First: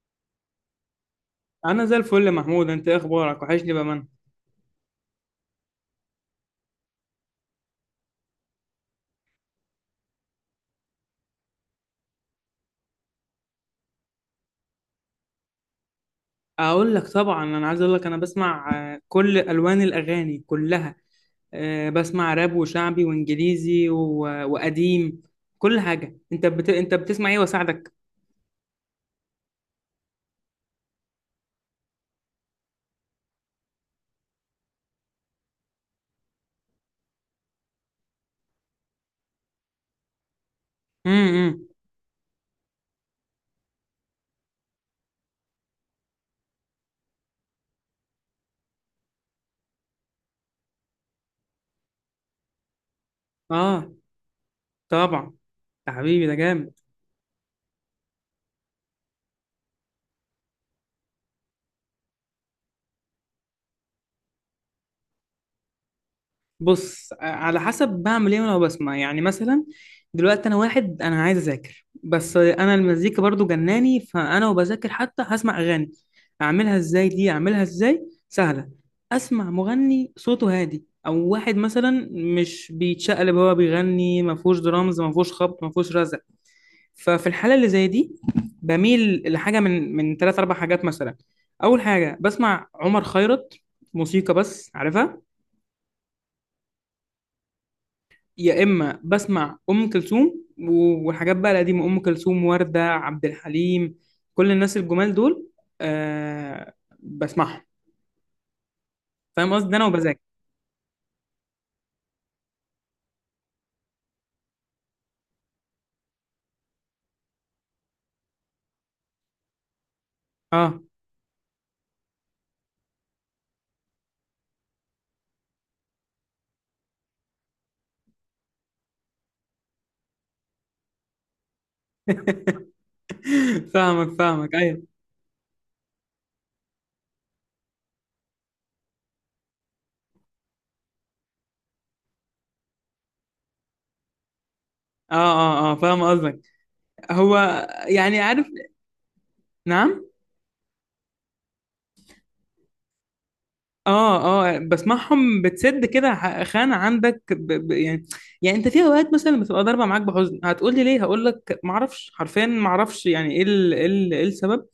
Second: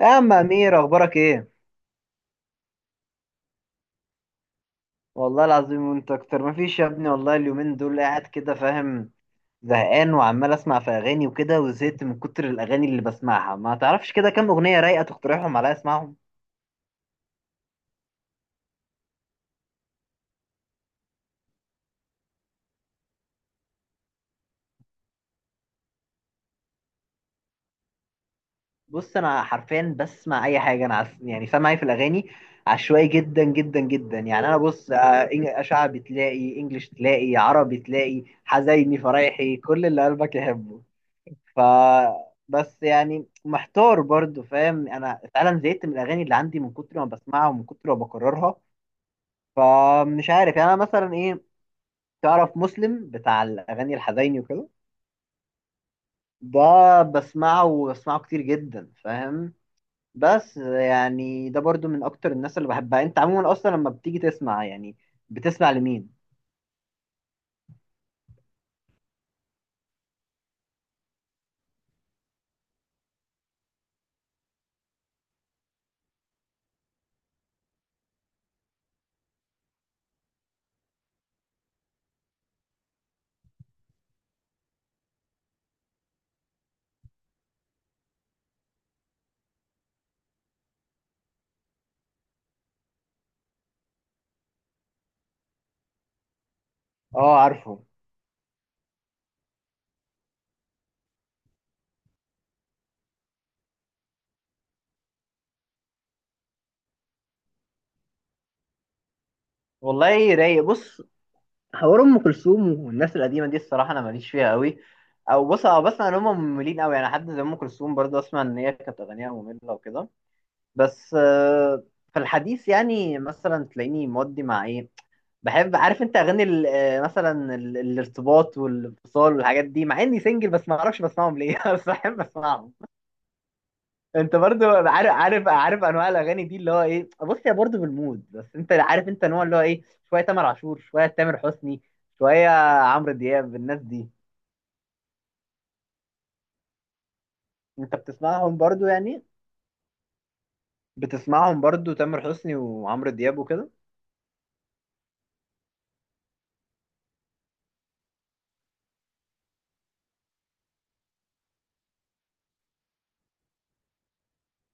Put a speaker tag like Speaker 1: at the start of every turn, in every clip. Speaker 1: يا عم امير اخبارك ايه؟
Speaker 2: انا زي الفل يا محمود انت إيه اخبارك وحشني بامانه.
Speaker 1: والله العظيم وانت اكتر. مفيش يا ابني، والله اليومين دول قاعد كده، فاهم؟ زهقان وعمال اسمع في اغاني وكده، وزهقت من كتر الاغاني اللي بسمعها. ما تعرفش كده كام اغنيه رايقه تقترحهم عليا اسمعهم؟
Speaker 2: اقول لك طبعا، انا عايز اقول لك انا بسمع كل الوان الاغاني كلها. بسمع راب وشعبي وانجليزي وقديم. كل حاجه انت بتسمع ايه واساعدك؟
Speaker 1: بص انا حرفيا بسمع اي حاجه. يعني سامع ايه في الاغاني؟ عشوائي جدا جدا جدا. يعني انا بص، شعبي تلاقي، انجليش تلاقي، عربي تلاقي، حزيني، فرايحي، كل اللي قلبك يحبه. ف
Speaker 2: امم.
Speaker 1: بس يعني محتار برضو، فاهم؟ انا فعلا زهقت من الاغاني اللي عندي من كتر ما بسمعها ومن كتر ما بكررها. فمش عارف يعني انا مثلا ايه. تعرف مسلم بتاع
Speaker 2: اه
Speaker 1: الاغاني الحزيني وكده؟
Speaker 2: طبعا، يا حبيبي ده جامد.
Speaker 1: ده بسمعه، وبسمعه كتير جدا، فاهم؟ بس يعني ده برضو من اكتر الناس اللي بحبها. انت عموما اصلا لما بتيجي تسمع يعني، بتسمع لمين؟
Speaker 2: بص على حسب بعمل ايه، وانا بسمع يعني مثلا دلوقتي انا واحد انا عايز اذاكر، بس انا المزيكا برضو جناني فانا وبذاكر حتى هسمع اغاني. اعملها ازاي دي اعملها ازاي؟ سهله. اسمع مغني صوته هادي او واحد مثلا مش بيتشقلب وهو بيغني، ما فيهوش درامز، ما فيهوش خبط، ما فيهوش رزع. ففي الحاله اللي زي دي بميل لحاجه من ثلاث اربع حاجات مثلا. اول حاجه بسمع عمر خيرت، موسيقى بس عارفها.
Speaker 1: اه عارفه.
Speaker 2: يا اما بسمع ام كلثوم والحاجات بقى القديمه، ام كلثوم، ورده، عبد الحليم، كل الناس الجمال دول. آه، بسمعهم. فاهم قصدي؟ ده انا وبذاكر.
Speaker 1: والله رايق. بص، حوار ام كلثوم والناس القديمه دي الصراحه انا ماليش فيها قوي. او بص، او بسمع ان هم مملين قوي، يعني حد زي ام كلثوم برضه اسمع ان هي كانت اغانيها ممله وكده.
Speaker 2: اه.
Speaker 1: بس في الحديث يعني مثلا تلاقيني مودي مع ايه. بحب، عارف انت اغاني مثلا الارتباط والانفصال والحاجات دي، مع اني سنجل، بس ما اعرفش بسمعهم ليه بس بحب اسمعهم.
Speaker 2: فاهمك
Speaker 1: انت
Speaker 2: فاهمك،
Speaker 1: برضو
Speaker 2: ايوه.
Speaker 1: عارف، عارف انواع الاغاني دي اللي هو ايه. بص، هي برضو بالمود، بس انت عارف انت نوع اللي هو ايه. شويه تامر عاشور، شويه تامر حسني، شويه عمرو دياب، الناس دي.
Speaker 2: اه اه اه فاهم قصدك. هو
Speaker 1: انت
Speaker 2: يعني عارف.
Speaker 1: بتسمعهم برضو يعني؟
Speaker 2: نعم.
Speaker 1: بتسمعهم برضو تامر حسني وعمرو دياب وكده؟
Speaker 2: اه اه بسمعهم، بتسد كده خانه عندك ب يعني. يعني انت في اوقات مثلا بتبقى ضاربه معاك بحزن، هتقول لي ليه؟ هقول لك ما اعرفش، حرفيا ما اعرفش يعني ايه ايه إيه السبب.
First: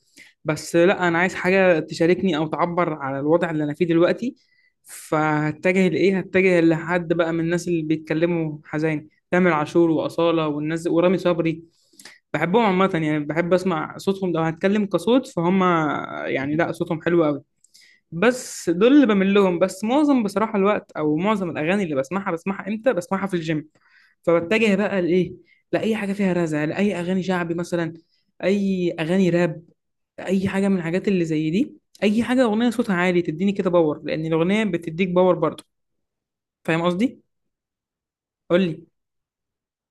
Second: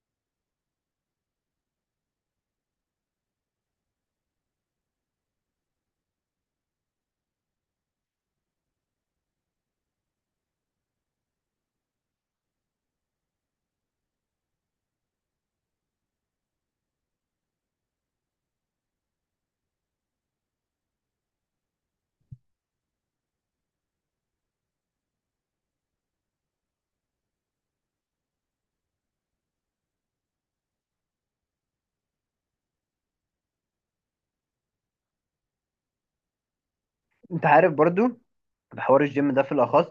Speaker 2: بس لا، انا عايز حاجه تشاركني او تعبر على الوضع اللي انا فيه دلوقتي. فهتجه لايه؟ هتجه لحد بقى من الناس اللي بيتكلموا حزين، تامر عاشور واصاله والناس ورامي صبري. بحبهم عامه، يعني بحب اسمع صوتهم لو هتكلم كصوت فهم. يعني لا، صوتهم حلو قوي. بس دول اللي بميل لهم. بس معظم بصراحه الوقت او معظم الاغاني اللي بسمعها، بسمعها امتى؟ بسمعها في الجيم. فبتجه بقى لايه؟ لاي حاجه فيها رزع، لاي اغاني شعبي مثلا، اي اغاني راب، اي حاجه من الحاجات اللي زي دي. اي حاجه اغنيه صوتها عالي تديني كده باور، لان الاغنيه بتديك باور برضه. فاهم قصدي؟
Speaker 1: انت عارف برضو
Speaker 2: قول لي.
Speaker 1: بحوار الجيم ده في الأخص.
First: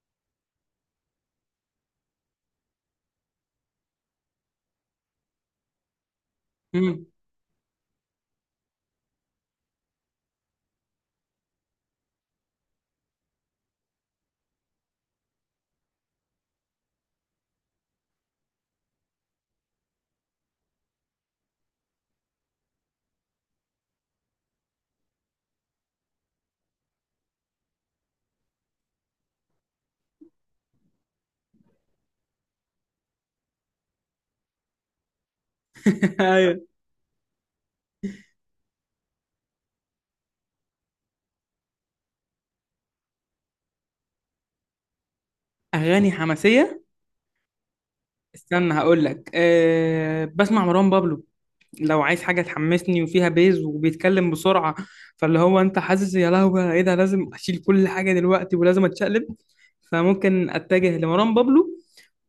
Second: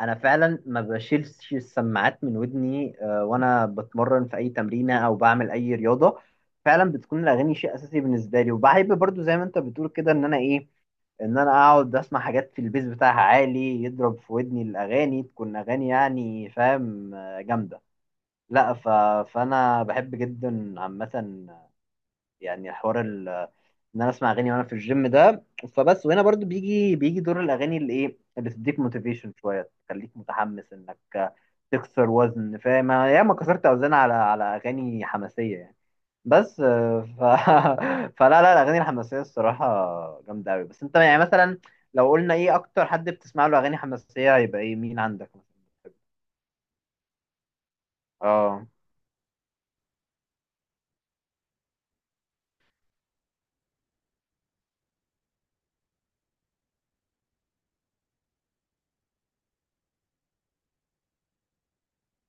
Speaker 1: أنا فعلا ما بشيلش السماعات من ودني، وأنا بتمرن في أي تمرينة أو بعمل أي رياضة. فعلا
Speaker 2: امم.
Speaker 1: بتكون الأغاني شيء أساسي بالنسبة لي. وبحب برضو زي ما أنت بتقول كده، إن أنا إيه، إن أنا أقعد أسمع حاجات في البيز بتاعها عالي، يضرب في ودني، الأغاني تكون أغاني يعني فاهم، جامدة. لا ف... فأنا بحب جدا عامة يعني حوار ان انا اسمع اغاني وانا في الجيم ده. فبس، وهنا برضو بيجي دور الاغاني اللي ايه، اللي تديك موتيفيشن شويه، تخليك متحمس انك تكسر وزن. فاهم، أنا ياما كسرت اوزان على اغاني حماسيه يعني. بس
Speaker 2: ايوه.
Speaker 1: فلا لا الاغاني الحماسيه الصراحه جامده قوي. بس انت يعني مثلا لو قلنا ايه اكتر حد بتسمع له اغاني حماسيه هيبقى ايه، مين عندك مثلا؟
Speaker 2: اغاني حماسيه.
Speaker 1: اه
Speaker 2: استنى هقول لك، أه بسمع مروان بابلو لو عايز حاجه تحمسني وفيها بيز وبيتكلم بسرعه، فاللي هو انت حاسس يا لهوي ايه ده، لازم اشيل كل حاجه دلوقتي ولازم اتشقلب. فممكن اتجه لمروان بابلو،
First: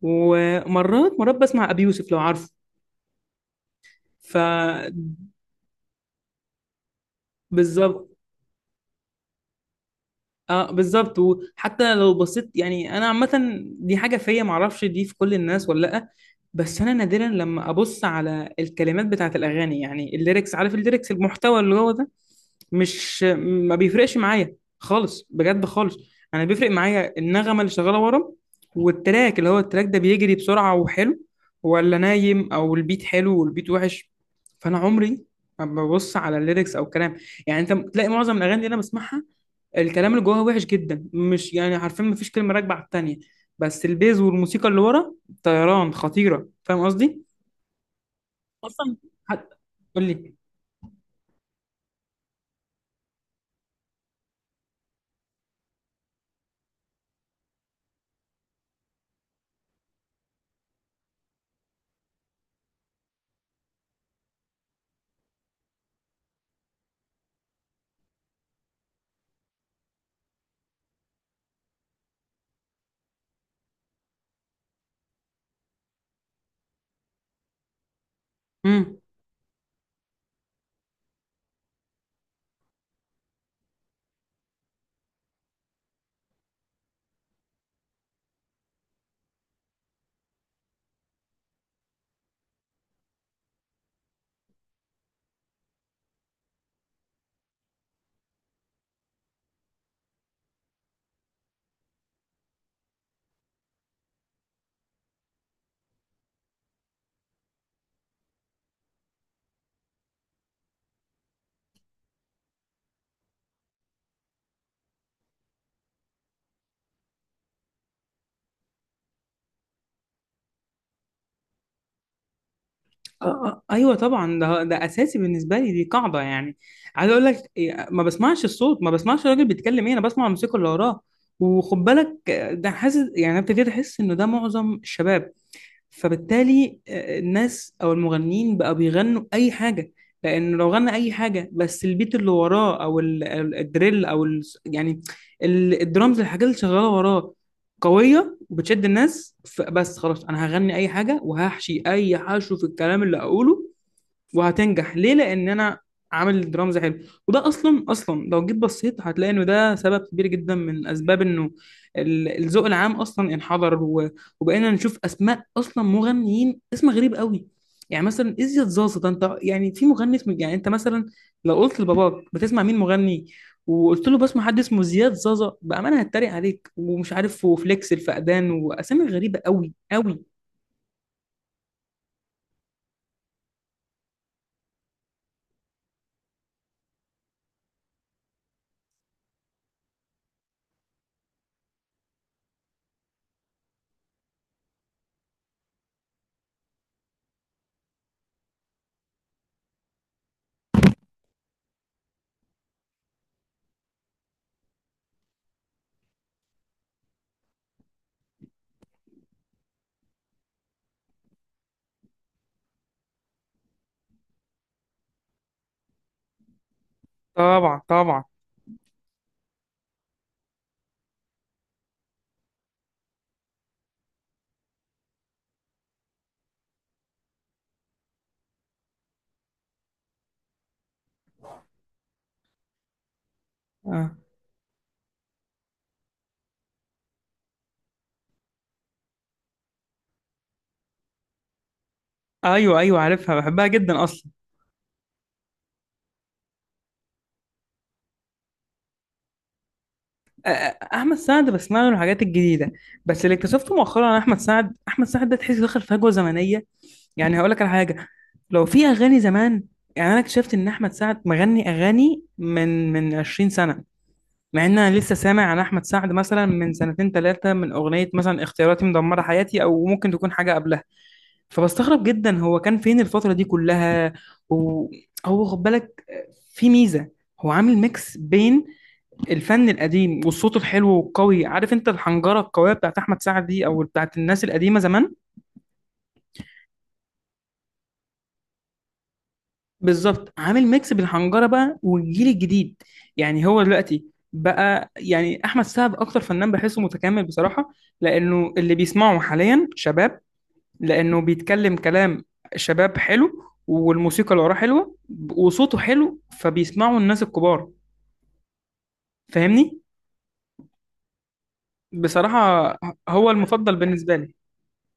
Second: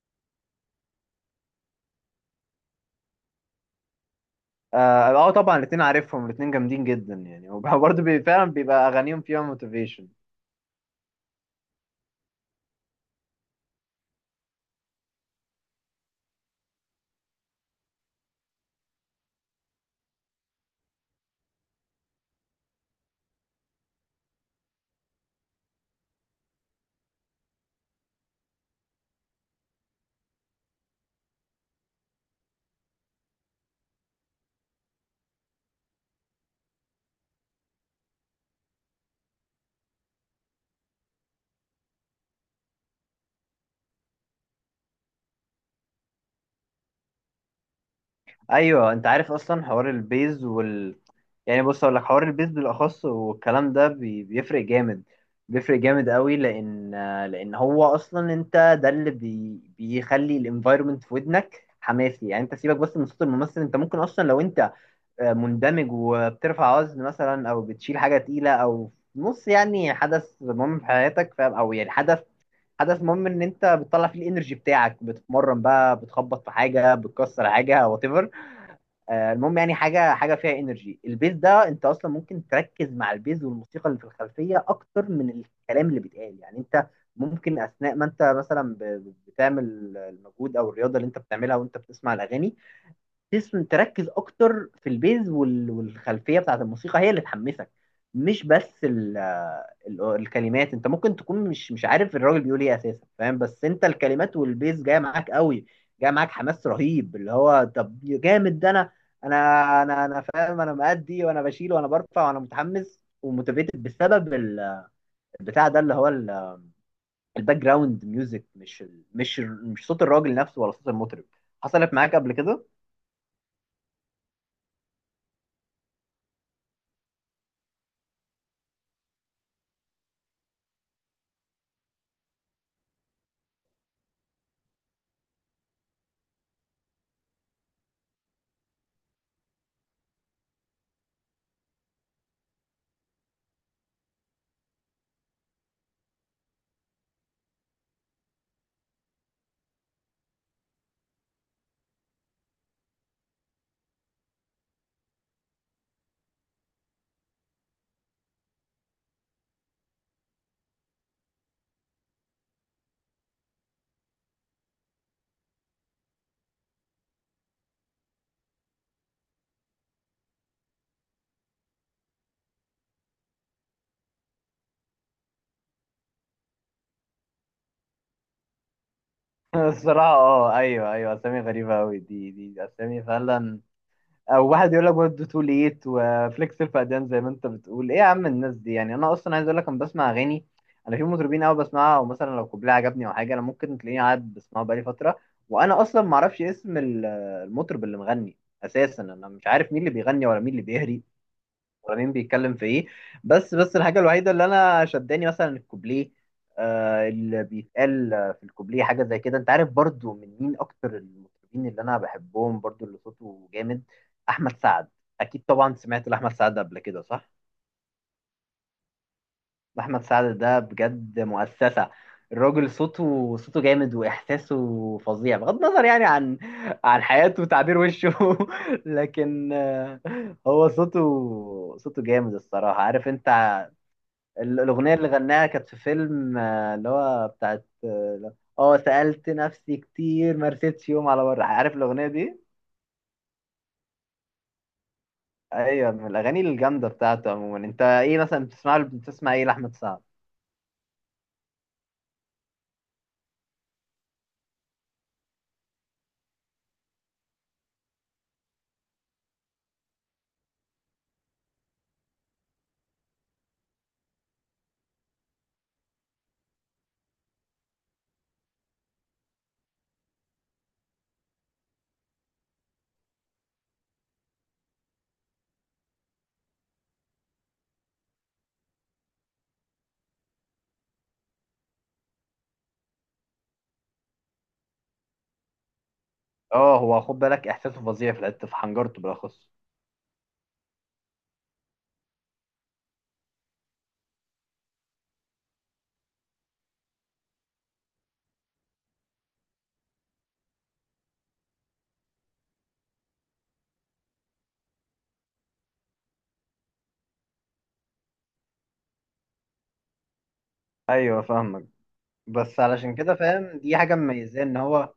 Speaker 2: ومرات مرات بسمع ابي يوسف لو عارفه. فبالظبط.
Speaker 1: اه طبعا الاثنين عارفهم، الاثنين جامدين جدا يعني وبرضه فعلا بيبقى اغانيهم فيها موتيفيشن.
Speaker 2: اه بالظبط. وحتى لو بصيت، يعني انا عامه دي حاجه فيا، معرفش دي في كل الناس ولا لا، بس انا نادرا لما ابص على الكلمات بتاعت الاغاني، يعني الليركس، عارف الليركس، المحتوى اللي هو ده، مش ما بيفرقش معايا خالص، بجد خالص. انا بيفرق معايا النغمه اللي شغاله ورا، والتراك، اللي هو التراك ده بيجري بسرعه وحلو ولا نايم، او البيت حلو والبيت وحش. فانا عمري ما ببص على الليركس او الكلام. يعني انت تلاقي معظم الاغاني اللي انا بسمعها الكلام اللي جواها وحش جدا، مش يعني عارفين، مفيش كلمة راكبة على التانية، بس البيز والموسيقى اللي ورا طيران خطيرة. فاهم قصدي؟
Speaker 1: ايوه،
Speaker 2: أصلا
Speaker 1: انت عارف
Speaker 2: حد.
Speaker 1: اصلا حوار
Speaker 2: قول لي.
Speaker 1: البيز وال، يعني بص اقول لك، حوار البيز بالاخص والكلام ده بيفرق جامد. بيفرق جامد قوي، لان هو اصلا، انت ده اللي بيخلي الانفايرمنت في ودنك حماسي. يعني انت سيبك بس من صوت الممثل، انت ممكن اصلا لو انت مندمج وبترفع وزن مثلا، او بتشيل حاجه تقيله، او في نص يعني حدث مهم في حياتك، فاهم، او يعني حدث، حدث مهم ان انت بتطلع فيه الانرجي بتاعك، بتتمرن بقى بتخبط في حاجه، بتكسر حاجه وات،
Speaker 2: امم.
Speaker 1: المهم يعني حاجه، حاجه فيها انرجي. البيز ده انت اصلا ممكن تركز مع البيز والموسيقى اللي في الخلفيه اكتر من الكلام اللي بيتقال. يعني انت ممكن اثناء ما انت مثلا بتعمل المجهود او الرياضه اللي انت بتعملها وانت بتسمع الاغاني، تسم تركز اكتر في البيز والخلفيه بتاعت الموسيقى هي اللي تحمسك، مش بس ال، الكلمات. انت ممكن تكون مش عارف الراجل بيقول ايه اساسا، فاهم، بس انت الكلمات والبيز جايه معاك قوي، جايه معاك حماس رهيب، اللي هو طب جامد ده، انا فاهم، انا مأدي وانا بشيل وانا برفع وانا متحمس وموتيفيتد بسبب البتاع ده، اللي هو الباك جراوند ميوزك، مش ال، مش صوت الراجل نفسه ولا صوت المطرب. حصلت معاك قبل كده؟
Speaker 2: آه آه ايوه طبعا، ده ده اساسي بالنسبه لي، دي قاعده يعني. عايز اقول لك ما بسمعش الصوت، ما بسمعش الراجل بيتكلم ايه، انا بسمع الموسيقى اللي وراه. وخد بالك ده حاسس يعني أنا ابتديت احس انه ده معظم الشباب. فبالتالي الناس او المغنيين بقى بيغنوا اي حاجه، لان لو غنى اي حاجه بس البيت اللي وراه او الدريل او ال يعني الدرامز، الحاجات اللي شغاله وراه قويه وبتشد الناس، بس خلاص انا هغني اي حاجه وهحشي اي حشو في الكلام اللي اقوله وهتنجح. ليه؟ لان انا عامل درامز حلو. وده اصلا لو جيت بصيت هتلاقي انه ده سبب كبير جدا من اسباب انه الذوق العام اصلا انحدر، وبقينا نشوف اسماء اصلا مغنيين اسمها غريب قوي. يعني مثلا ازيد زازا، ده انت يعني في مغني اسمه؟ يعني انت مثلا لو قلت لباباك بتسمع مين مغني، وقلت له بسمع حد اسمه زياد زازا، بامانه هتريق عليك ومش عارف، وفليكس الفقدان، واسامي غريبه قوي
Speaker 1: الصراحة
Speaker 2: قوي
Speaker 1: اه ايوه ايوه، اسامي غريبة اوي دي، اسامي فعلا. او واحد يقول لك برضه تو ليت وفليكس الفقدان، زي ما انت بتقول. ايه يا عم الناس دي؟ يعني انا اصلا عايز اقول لك، انا بسمع اغاني، انا في مطربين قوي بسمعها، او مثلا لو كوبليه عجبني او حاجة انا ممكن تلاقيني قاعد بسمعه بقالي فترة، وانا اصلا ما اعرفش اسم المطرب اللي مغني اساسا. انا مش عارف مين اللي بيغني ولا مين اللي بيهري، ابراهيم بيتكلم في ايه. بس الحاجه الوحيده اللي انا شداني مثلا الكوبليه. آه اللي بيتقال، في الكوبليه حاجه زي كده. انت عارف برضو من مين اكتر المطربين اللي انا بحبهم برضو اللي صوته جامد؟ احمد سعد. اكيد طبعا سمعت لاحمد سعد قبل كده، صح؟
Speaker 2: طبعا طبعا.
Speaker 1: احمد سعد ده بجد مؤسسه. الراجل صوته جامد واحساسه فظيع، بغض النظر يعني عن حياته وتعبير وشه لكن هو صوته، صوته جامد الصراحة، عارف انت
Speaker 2: آه.
Speaker 1: الأغنية اللي غناها كانت في فيلم، اللي هو بتاعت اه، سألت نفسي كتير ما رستش يوم على بره، عارف الأغنية دي؟
Speaker 2: ايوه ايوه عارفها، بحبها جدا اصلا.
Speaker 1: أيوة من الأغاني الجامدة بتاعته عموما. أنت إيه مثلا بتسمع، بتسمع إيه لأحمد سعد؟
Speaker 2: آه، احمد سعد بسمع له الحاجات الجديده. بس اللي اكتشفته مؤخرا عن احمد سعد، احمد سعد ده تحس دخل فجوه زمنيه. يعني هقول لك على حاجه، لو في اغاني زمان، يعني انا اكتشفت ان احمد سعد مغني اغاني من 20 سنه، مع ان انا لسه سامع عن احمد سعد مثلا من سنتين ثلاثه من اغنيه مثلا اختياراتي مدمره حياتي، او ممكن تكون حاجه قبلها. فبستغرب جدا هو كان فين الفتره دي كلها. وهو خد بالك في ميزه، هو عامل ميكس بين الفن القديم والصوت الحلو والقوي، عارف انت الحنجره القويه بتاعت احمد سعد دي او بتاعت الناس القديمه زمان.
Speaker 1: اه، هو خد بالك إحساسه فظيع في الحتة، في حنجرته بالأخص.
Speaker 2: بالظبط، عامل ميكس بالحنجره بقى والجيل الجديد. يعني هو دلوقتي بقى يعني احمد سعد اكتر فنان بحسه متكامل بصراحه، لانه اللي بيسمعه حاليا شباب، لانه بيتكلم كلام شباب حلو، والموسيقى اللي وراه حلوه، وصوته حلو، فبيسمعه الناس الكبار. فاهمني؟
Speaker 1: أيوة فاهمك.
Speaker 2: بصراحه
Speaker 1: بس علشان كده
Speaker 2: هو
Speaker 1: فاهم
Speaker 2: المفضل
Speaker 1: دي حاجة
Speaker 2: بالنسبه لي.
Speaker 1: مميزة، إن هو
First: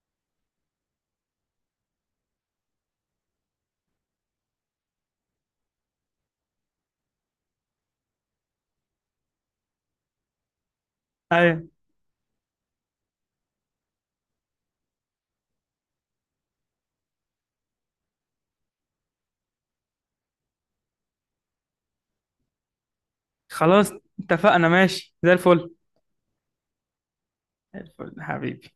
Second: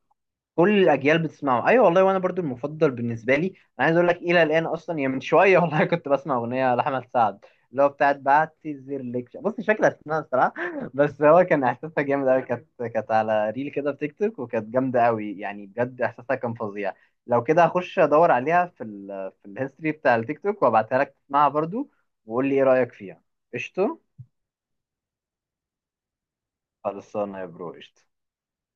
Speaker 1: كل الاجيال بتسمعه. ايوه والله، وانا برضو المفضل بالنسبه لي. انا عايز اقول لك الى الان اصلا يعني من شويه والله كنت بسمع اغنيه لاحمد سعد، اللي هو بتاعت بعتذر لك بص مش فاكر اسمها الصراحه، بس هو كان
Speaker 2: ايوه
Speaker 1: احساسها جامد قوي. كانت، كانت على ريل كده في تيك توك وكانت جامده قوي يعني، بجد احساسها كان فظيع. لو كده هخش ادور عليها في ال، في الهيستوري بتاع التيك توك وابعتها لك تسمعها برضو، وقول لي ايه رايك فيها.
Speaker 2: خلاص
Speaker 1: قشطه.
Speaker 2: اتفقنا، ماشي زي الفل.
Speaker 1: خلصانه يا برو، قشطه.
Speaker 2: الفل حبيبي.